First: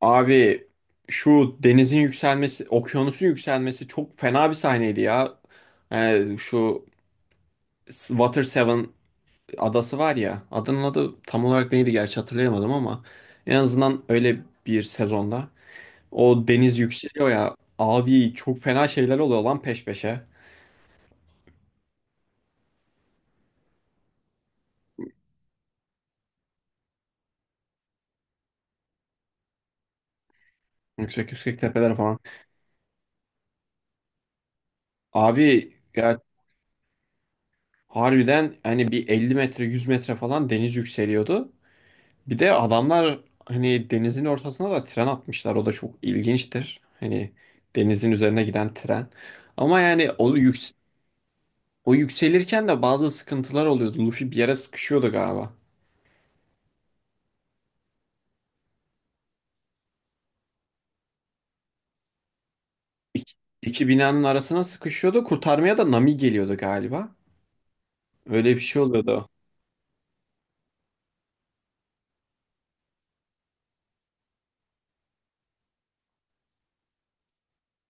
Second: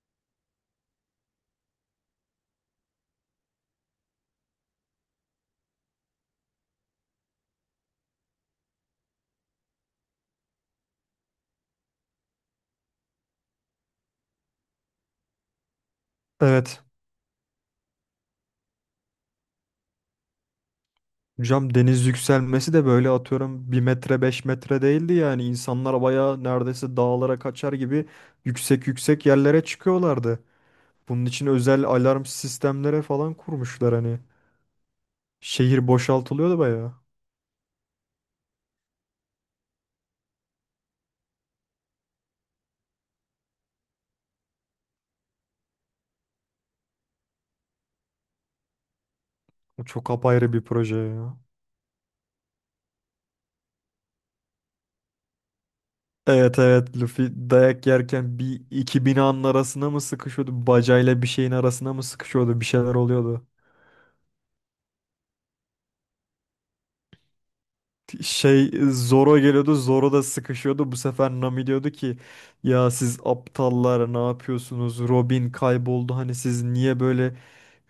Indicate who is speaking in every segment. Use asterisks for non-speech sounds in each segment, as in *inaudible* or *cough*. Speaker 1: Abi, şu denizin yükselmesi, okyanusun yükselmesi çok fena bir sahneydi ya. Yani şu Water Seven adası var ya. Adanın adı tam olarak neydi gerçi hatırlayamadım ama en azından öyle bir sezonda o deniz
Speaker 2: Evet.
Speaker 1: yükseliyor ya. Abi çok fena şeyler oluyor lan peş peşe.
Speaker 2: Hocam, deniz yükselmesi de böyle atıyorum bir metre 5 metre değildi, yani insanlar bayağı neredeyse dağlara kaçar gibi yüksek yüksek yerlere çıkıyorlardı. Bunun
Speaker 1: Yüksek
Speaker 2: için
Speaker 1: yüksek
Speaker 2: özel
Speaker 1: tepeler falan.
Speaker 2: alarm sistemlere falan kurmuşlar hani.
Speaker 1: Abi
Speaker 2: Şehir
Speaker 1: ya
Speaker 2: boşaltılıyordu bayağı.
Speaker 1: harbiden hani bir 50 metre 100 metre falan deniz yükseliyordu. Bir de adamlar hani denizin ortasına da tren atmışlar. O da çok ilginçtir. Hani denizin üzerine giden tren. Ama
Speaker 2: O çok
Speaker 1: yani o,
Speaker 2: apayrı bir
Speaker 1: yüks
Speaker 2: proje ya.
Speaker 1: O yükselirken de bazı sıkıntılar oluyordu. Luffy bir yere sıkışıyordu galiba.
Speaker 2: Evet, evet, Luffy dayak yerken bir iki binanın arasına mı sıkışıyordu? Bacayla bir şeyin arasına mı sıkışıyordu? Bir şeyler
Speaker 1: İki,
Speaker 2: oluyordu.
Speaker 1: iki binanın arasına sıkışıyordu. Kurtarmaya da Nami geliyordu galiba. Öyle bir şey oluyordu.
Speaker 2: Zoro geliyordu. Zoro da sıkışıyordu. Bu sefer Nami diyordu ki ya siz aptallar ne yapıyorsunuz? Robin kayboldu. Hani siz niye böyle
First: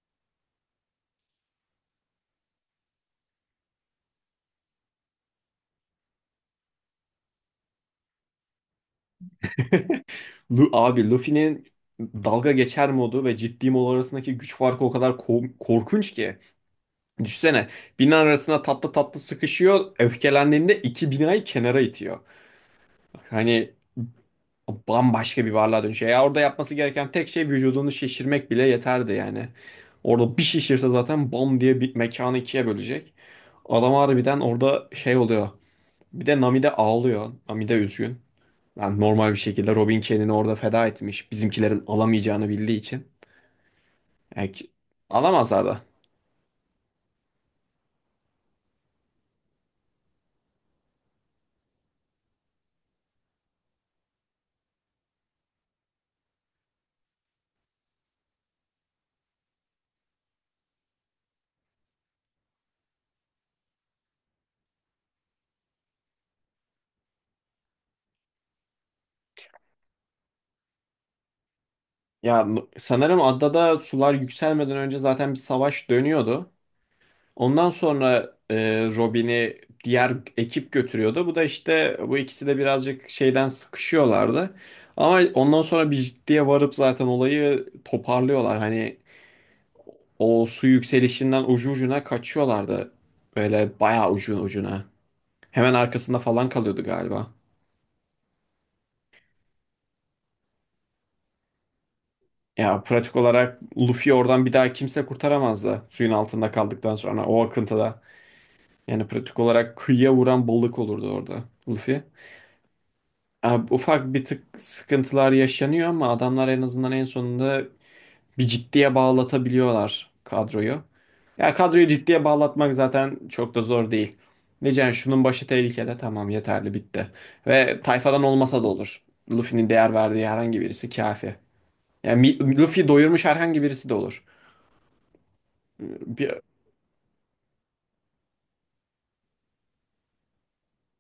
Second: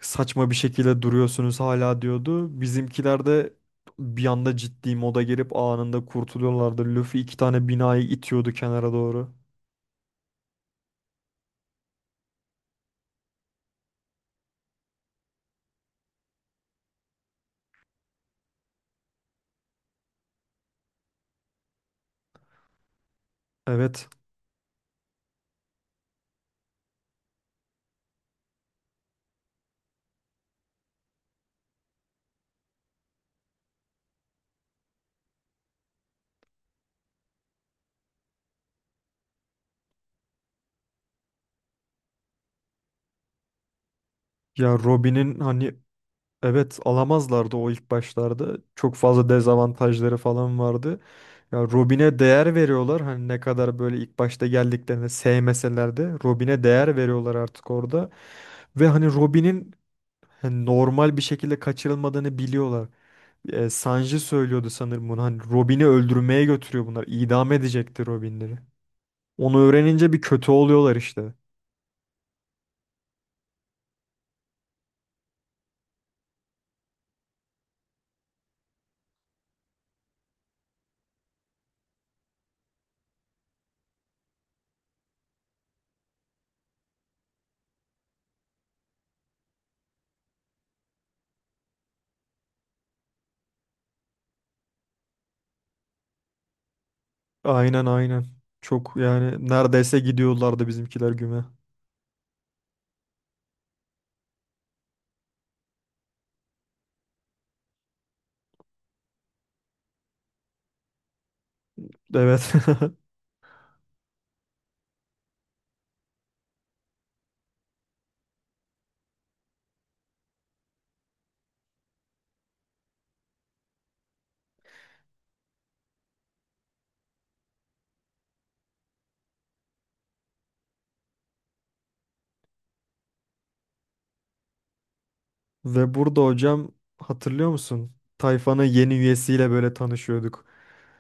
Speaker 2: saçma bir şekilde duruyorsunuz hala diyordu. Bizimkiler de bir anda ciddi moda girip anında kurtuluyorlardı. Luffy iki tane binayı itiyordu kenara doğru.
Speaker 1: Abi Luffy'nin dalga geçer modu ve ciddi mod arasındaki güç farkı o kadar korkunç ki. Düşsene, bina arasına tatlı tatlı sıkışıyor. Öfkelendiğinde iki binayı kenara itiyor. Hani
Speaker 2: Evet.
Speaker 1: bambaşka bir varlığa dönüşüyor. Ya orada yapması gereken tek şey vücudunu şişirmek bile yeterdi yani. Orada bir şişirse zaten bom diye bir mekanı ikiye bölecek. Adam harbiden orada şey oluyor. Bir de Nami de ağlıyor. Nami de üzgün. Yani normal bir şekilde Robin kendini orada feda etmiş, bizimkilerin alamayacağını bildiği için. Yani ki-
Speaker 2: Ya Robin'in
Speaker 1: Alamazlar
Speaker 2: hani...
Speaker 1: da.
Speaker 2: Evet, alamazlardı o ilk başlarda. Çok fazla dezavantajları falan vardı. Ya Robin'e değer veriyorlar. Hani ne kadar böyle ilk başta geldiklerinde sevmeseler de Robin'e değer veriyorlar artık orada. Ve hani Robin'in hani normal bir şekilde kaçırılmadığını biliyorlar. E, Sanji söylüyordu sanırım bunu. Hani Robin'i öldürmeye götürüyor bunlar. İdam edecekti Robin'leri. Onu öğrenince bir kötü oluyorlar işte.
Speaker 1: Ya sanırım adada sular yükselmeden önce zaten bir savaş dönüyordu. Ondan sonra Robin'i diğer ekip götürüyordu. Bu da işte, bu ikisi de birazcık şeyden sıkışıyorlardı. Ama ondan sonra bir ciddiye varıp zaten olayı toparlıyorlar. Hani o su yükselişinden ucu ucuna kaçıyorlardı. Böyle bayağı ucu ucuna. Hemen arkasında falan kalıyordu galiba.
Speaker 2: Aynen, aynen. Çok, yani neredeyse gidiyorlardı bizimkiler güme.
Speaker 1: Ya pratik olarak Luffy oradan bir daha kimse kurtaramazdı suyun altında kaldıktan sonra o akıntıda. Yani pratik olarak kıyıya vuran balık olurdu orada Luffy.
Speaker 2: Evet. *laughs*
Speaker 1: Abi, ufak bir tık sıkıntılar yaşanıyor ama adamlar en azından en sonunda bir ciddiye bağlatabiliyorlar kadroyu. Ya kadroyu ciddiye bağlatmak zaten çok da zor değil. Diyeceksin, "Yani şunun başı tehlikede, tamam, yeterli, bitti. Ve tayfadan olmasa da olur. Luffy'nin değer verdiği herhangi birisi kafi. Yani Luffy doyurmuş herhangi birisi de olur.
Speaker 2: Ve burada
Speaker 1: Bir,
Speaker 2: hocam, hatırlıyor musun? Tayfanın yeni üyesiyle böyle tanışıyorduk.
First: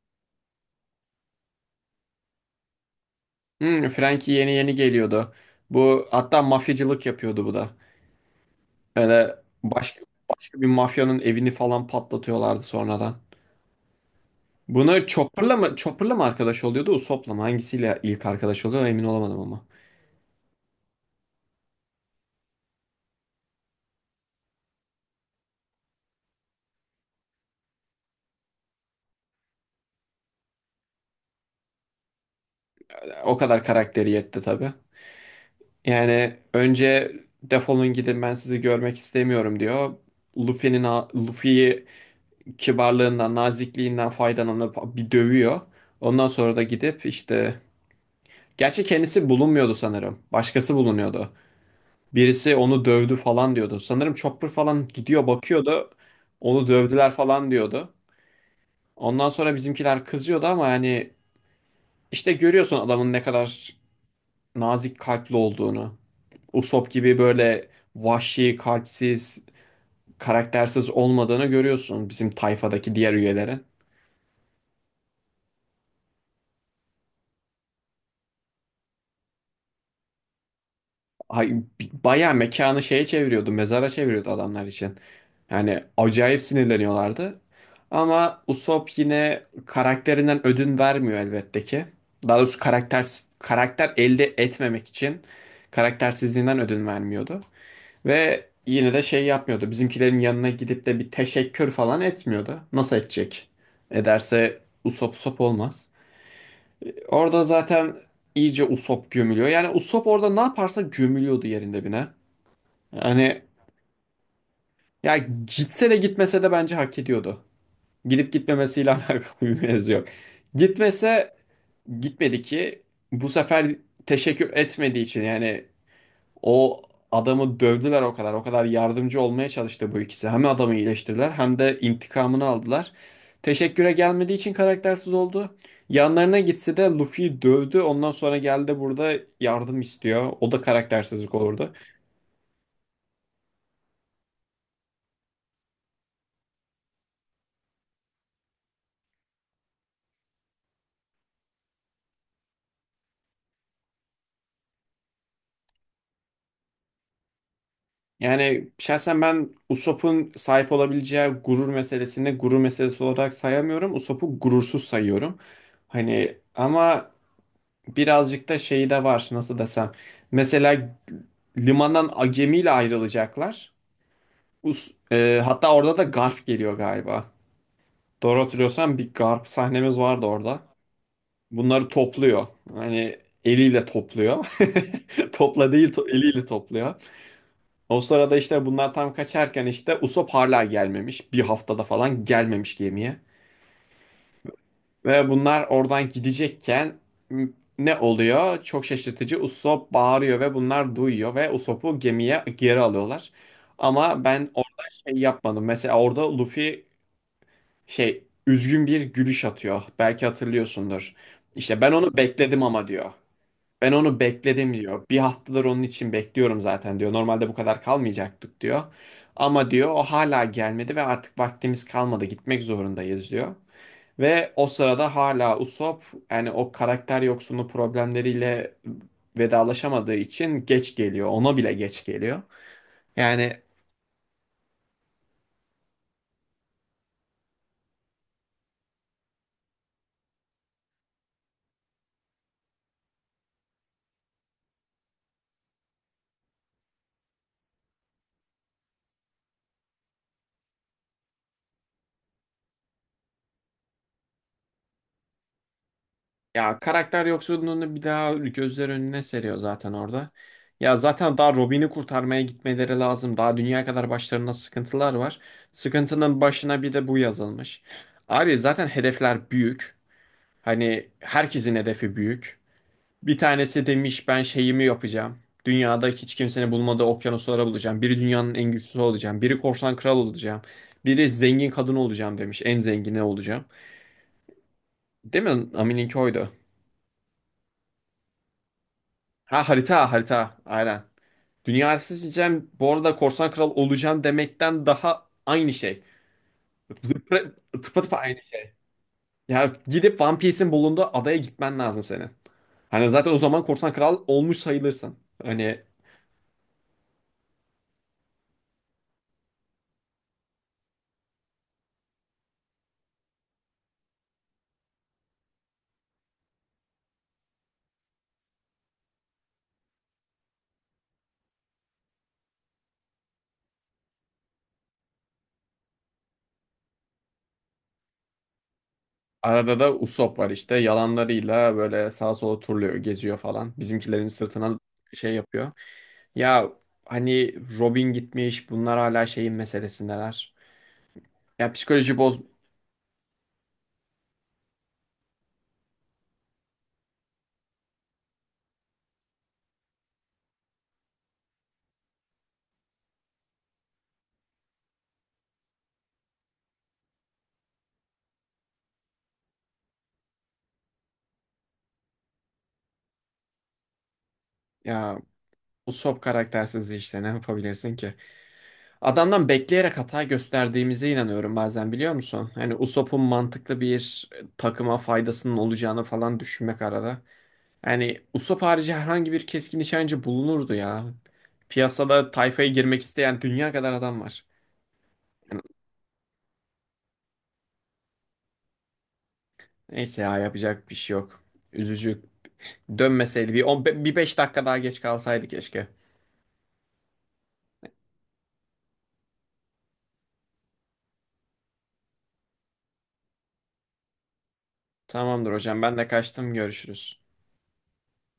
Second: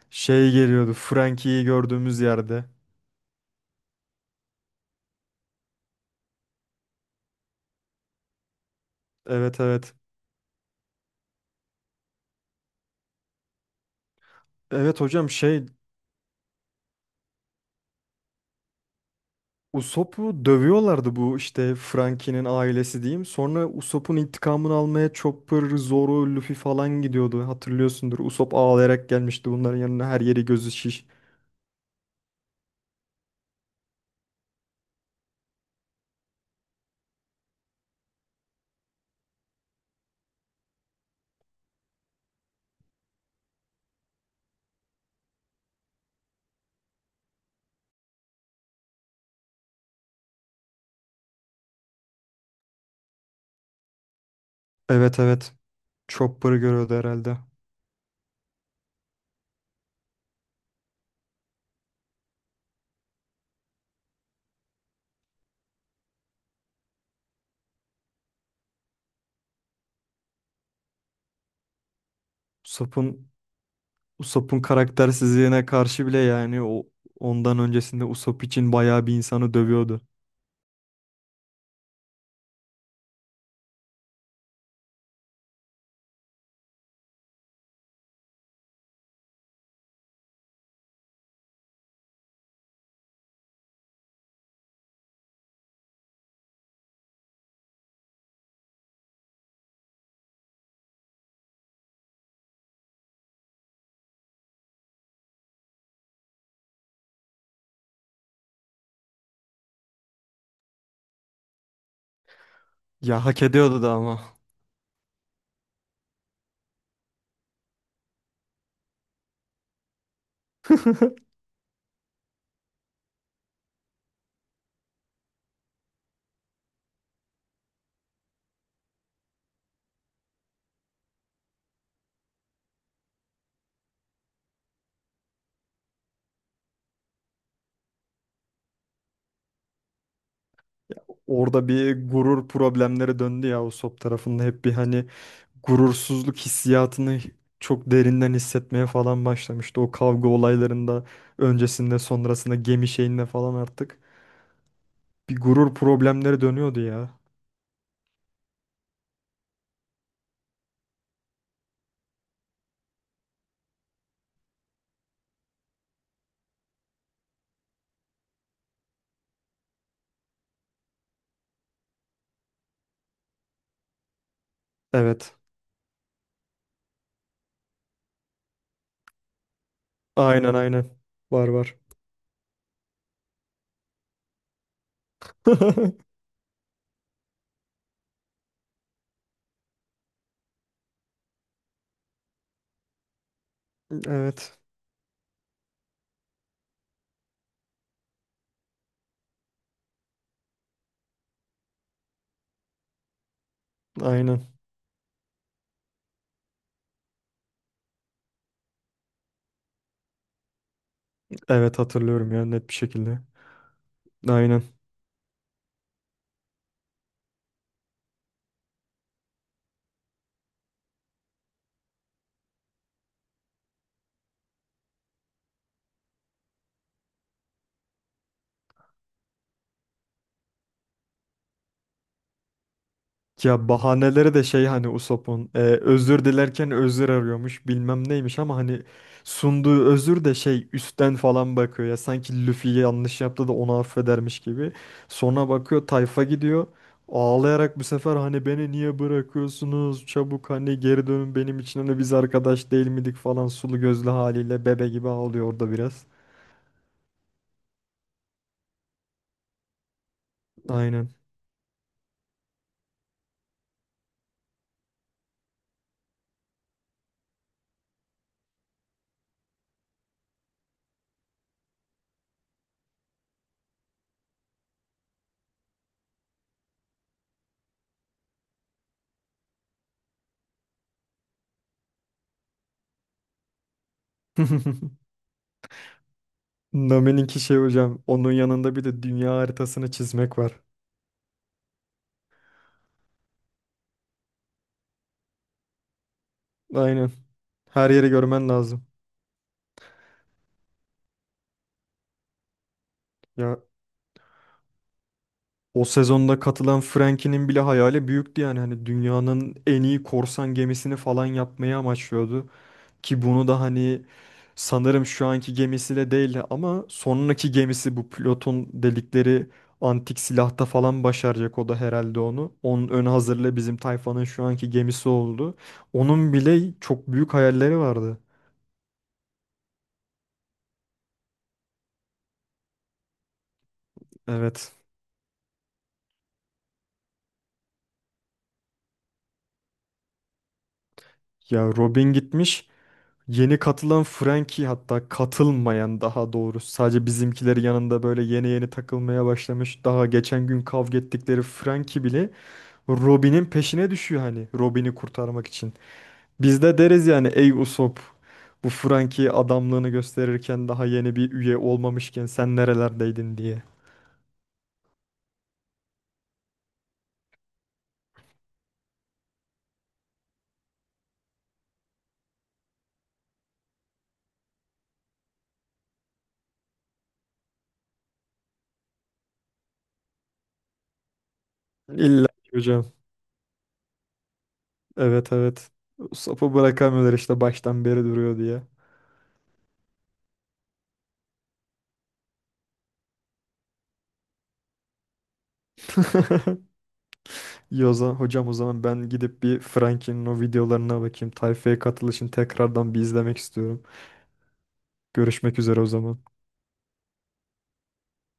Speaker 2: Şey geliyordu Frankie'yi gördüğümüz yerde.
Speaker 1: Frankie yeni yeni geliyordu. Bu hatta mafyacılık yapıyordu bu da. Öyle
Speaker 2: Evet, evet.
Speaker 1: başka, başka bir mafyanın evini falan patlatıyorlardı sonradan.
Speaker 2: Evet
Speaker 1: Buna
Speaker 2: hocam,
Speaker 1: Chopper'la
Speaker 2: şey,
Speaker 1: mı Chopper'la mı arkadaş oluyordu, Usopp'la mı? Hangisiyle ilk arkadaş oluyor emin olamadım ama.
Speaker 2: Usopp'u dövüyorlardı bu, işte Frankie'nin ailesi diyeyim. Sonra Usopp'un intikamını almaya Chopper, Zoro, Luffy falan gidiyordu. Hatırlıyorsundur. Usopp ağlayarak gelmişti bunların yanına, her yeri gözü şiş.
Speaker 1: O kadar karakteri yetti tabii. Yani önce defolun gidin ben sizi görmek istemiyorum diyor. Luffy'nin Luffy'yi kibarlığından, nazikliğinden faydalanıp bir dövüyor. Ondan sonra da gidip işte, gerçi kendisi bulunmuyordu sanırım. Başkası bulunuyordu. Birisi onu dövdü falan diyordu. Sanırım Chopper falan
Speaker 2: Evet,
Speaker 1: gidiyor
Speaker 2: evet.
Speaker 1: bakıyordu.
Speaker 2: Chopper'ı
Speaker 1: Onu
Speaker 2: görüyordu
Speaker 1: dövdüler
Speaker 2: herhalde.
Speaker 1: falan diyordu. Ondan sonra bizimkiler kızıyordu ama yani işte görüyorsun adamın ne kadar nazik kalpli olduğunu. Usopp gibi böyle vahşi, kalpsiz, karaktersiz olmadığını görüyorsun bizim tayfadaki diğer
Speaker 2: Usopp'un
Speaker 1: üyelerin.
Speaker 2: Usopp'un karaktersizliğine karşı bile, yani o ondan öncesinde Usopp için bayağı bir insanı dövüyordu.
Speaker 1: Ay, Bayağı mekanı şeye çeviriyordu, mezara çeviriyordu adamlar için. Yani acayip sinirleniyorlardı. Ama Usopp yine karakterinden ödün vermiyor elbette ki. Daha doğrusu karakter elde etmemek için karaktersizliğinden ödün vermiyordu. Ve yine de şey yapmıyordu. Bizimkilerin yanına gidip de bir teşekkür falan etmiyordu. Nasıl edecek? Ederse Usop Usop olmaz. Orada zaten iyice Usop gömülüyor. Yani Usop orada ne yaparsa gömülüyordu yerinde bine.
Speaker 2: Ya
Speaker 1: Hani
Speaker 2: hak ediyordu da ama.
Speaker 1: ya, gitse de gitmese de bence hak ediyordu. Gidip gitmemesiyle *laughs* alakalı bir mevzu yok. Gitmese
Speaker 2: *laughs*
Speaker 1: gitmedi ki bu sefer, teşekkür etmediği için yani. O adamı dövdüler o kadar. O kadar yardımcı olmaya çalıştı bu ikisi. Hem adamı iyileştirdiler hem de intikamını aldılar. Teşekküre gelmediği için karaktersiz oldu. Yanlarına gitse de Luffy'yi dövdü. Ondan sonra geldi burada yardım istiyor. O da karaktersizlik
Speaker 2: Orada
Speaker 1: olurdu.
Speaker 2: bir gurur problemleri döndü ya. Usopp tarafında hep bir, hani, gurursuzluk hissiyatını çok derinden hissetmeye falan başlamıştı. O kavga olaylarında öncesinde sonrasında gemi şeyinde falan artık bir gurur problemleri dönüyordu ya.
Speaker 1: Yani şahsen ben Usopp'un sahip olabileceği gurur meselesini gurur meselesi olarak sayamıyorum. Usopp'u gurursuz sayıyorum. Hani ama birazcık da şeyi de var, nasıl desem. Mesela limandan gemiyle ayrılacaklar.
Speaker 2: Evet.
Speaker 1: Hatta orada da Garp geliyor galiba. Doğru hatırlıyorsam bir Garp sahnemiz vardı
Speaker 2: Aynen,
Speaker 1: orada.
Speaker 2: aynen. Var, var.
Speaker 1: Bunları topluyor. Hani eliyle topluyor. *laughs* Topla değil to-
Speaker 2: *laughs*
Speaker 1: Eliyle topluyor. O sırada işte bunlar tam kaçarken işte Usopp hala gelmemiş. Bir haftada falan gelmemiş gemiye.
Speaker 2: Evet.
Speaker 1: Ve bunlar oradan gidecekken m- ne oluyor? Çok şaşırtıcı. Usopp bağırıyor ve bunlar duyuyor ve Usopp'u gemiye geri alıyorlar. Ama
Speaker 2: Aynen.
Speaker 1: ben orada şey yapmadım. Mesela orada Luffy, şey, üzgün bir gülüş atıyor. Belki hatırlıyorsundur.
Speaker 2: Evet,
Speaker 1: İşte ben onu
Speaker 2: hatırlıyorum ya,
Speaker 1: bekledim
Speaker 2: net bir
Speaker 1: ama diyor.
Speaker 2: şekilde.
Speaker 1: Ben onu
Speaker 2: Aynen.
Speaker 1: bekledim diyor. Bir haftadır onun için bekliyorum zaten diyor. Normalde bu kadar kalmayacaktık diyor. Ama diyor o hala gelmedi ve artık vaktimiz kalmadı. Gitmek zorundayız diyor. Ve o sırada hala Usopp yani o karakter yoksunu problemleriyle vedalaşamadığı için geç geliyor. Ona bile geç geliyor. Yani
Speaker 2: Ya, bahaneleri de şey, hani Usopp'un özür dilerken özür arıyormuş bilmem neymiş, ama hani sunduğu özür de şey, üstten falan bakıyor ya, sanki Luffy yanlış yaptı da onu affedermiş gibi. Sonra bakıyor tayfa gidiyor, ağlayarak bu sefer hani beni niye bırakıyorsunuz çabuk hani geri dönün benim için hani biz arkadaş değil miydik falan, sulu gözlü haliyle bebe gibi ağlıyor orada biraz.
Speaker 1: ya karakter yoksunluğunu bir daha gözler önüne seriyor zaten orada. Ya
Speaker 2: Aynen.
Speaker 1: zaten daha Robin'i kurtarmaya gitmeleri lazım. Daha dünya kadar başlarında sıkıntılar var. Sıkıntının başına bir de bu yazılmış. Abi zaten hedefler büyük. Hani herkesin hedefi büyük. Bir tanesi demiş ben şeyimi yapacağım. Dünyada hiç kimsenin bulmadığı okyanuslara bulacağım. Biri dünyanın en güçlüsü olacağım. Biri korsan kral olacağım. Biri zengin kadın olacağım demiş. En zengini olacağım.
Speaker 2: *laughs*
Speaker 1: Değil mi? Amin'inki oydu.
Speaker 2: Nami'ninki şey hocam, onun yanında bir de dünya
Speaker 1: Ha,
Speaker 2: haritasını
Speaker 1: harita
Speaker 2: çizmek
Speaker 1: harita.
Speaker 2: var.
Speaker 1: Aynen. Dünyayı seçeceğim. Bu arada korsan kral olacağım demekten daha aynı şey.
Speaker 2: Aynen.
Speaker 1: Tıpa
Speaker 2: Her yeri
Speaker 1: Tıpatıp aynı
Speaker 2: görmen
Speaker 1: şey.
Speaker 2: lazım.
Speaker 1: Ya gidip One Piece'in bulunduğu adaya gitmen lazım senin. Hani zaten o
Speaker 2: Ya
Speaker 1: zaman korsan kral olmuş sayılırsın. Hani
Speaker 2: o sezonda katılan Frankie'nin bile hayali büyüktü, yani hani dünyanın en iyi korsan gemisini falan yapmayı amaçlıyordu ki bunu da hani sanırım şu anki gemisiyle değil ama sonraki gemisi, bu Plut'un delikleri antik silahta falan başaracak o da herhalde onu. Onun ön hazırlığı bizim tayfanın şu anki gemisi oldu. Onun bile çok büyük hayalleri vardı.
Speaker 1: arada da Usopp var işte. Yalanlarıyla böyle sağa sola turluyor, geziyor falan. Bizimkilerin
Speaker 2: Evet.
Speaker 1: sırtına şey yapıyor. Ya hani Robin gitmiş, bunlar hala şeyin meselesindeler.
Speaker 2: Ya
Speaker 1: Ya psikoloji
Speaker 2: Robin
Speaker 1: boz...
Speaker 2: gitmiş. Yeni katılan Frankie, hatta katılmayan daha doğrusu, sadece bizimkileri yanında böyle yeni yeni takılmaya başlamış. Daha geçen gün kavga ettikleri Frankie bile Robin'in peşine düşüyor hani Robin'i kurtarmak için. Biz de deriz yani, ey Usopp, bu Frankie adamlığını gösterirken daha yeni bir üye olmamışken sen nerelerdeydin diye.
Speaker 1: Ya Usopp karaktersiz işte, ne yapabilirsin ki? Adamdan bekleyerek hata gösterdiğimize inanıyorum bazen, biliyor musun? Hani Usopp'un mantıklı bir, takıma faydasının olacağını falan düşünmek arada. Yani Usopp harici herhangi bir keskin nişancı bulunurdu ya.
Speaker 2: İlla
Speaker 1: Piyasada
Speaker 2: ki
Speaker 1: tayfaya
Speaker 2: hocam,
Speaker 1: girmek isteyen dünya kadar adam var.
Speaker 2: evet,
Speaker 1: Yani
Speaker 2: evet, Usopp'u bırakamıyorlar işte baştan beri duruyor diye.
Speaker 1: neyse ya, yapacak bir şey yok. Üzücü. Dönmeseydi bir, on, bir beş dakika daha geç kalsaydı keşke.
Speaker 2: *laughs* İyi, o zaman hocam, o zaman ben gidip bir Frankie'nin o videolarına bakayım. Tayfa'ya katılışını tekrardan bir izlemek istiyorum.
Speaker 1: Tamamdır
Speaker 2: Görüşmek üzere
Speaker 1: hocam,
Speaker 2: o
Speaker 1: ben de
Speaker 2: zaman.
Speaker 1: kaçtım, görüşürüz.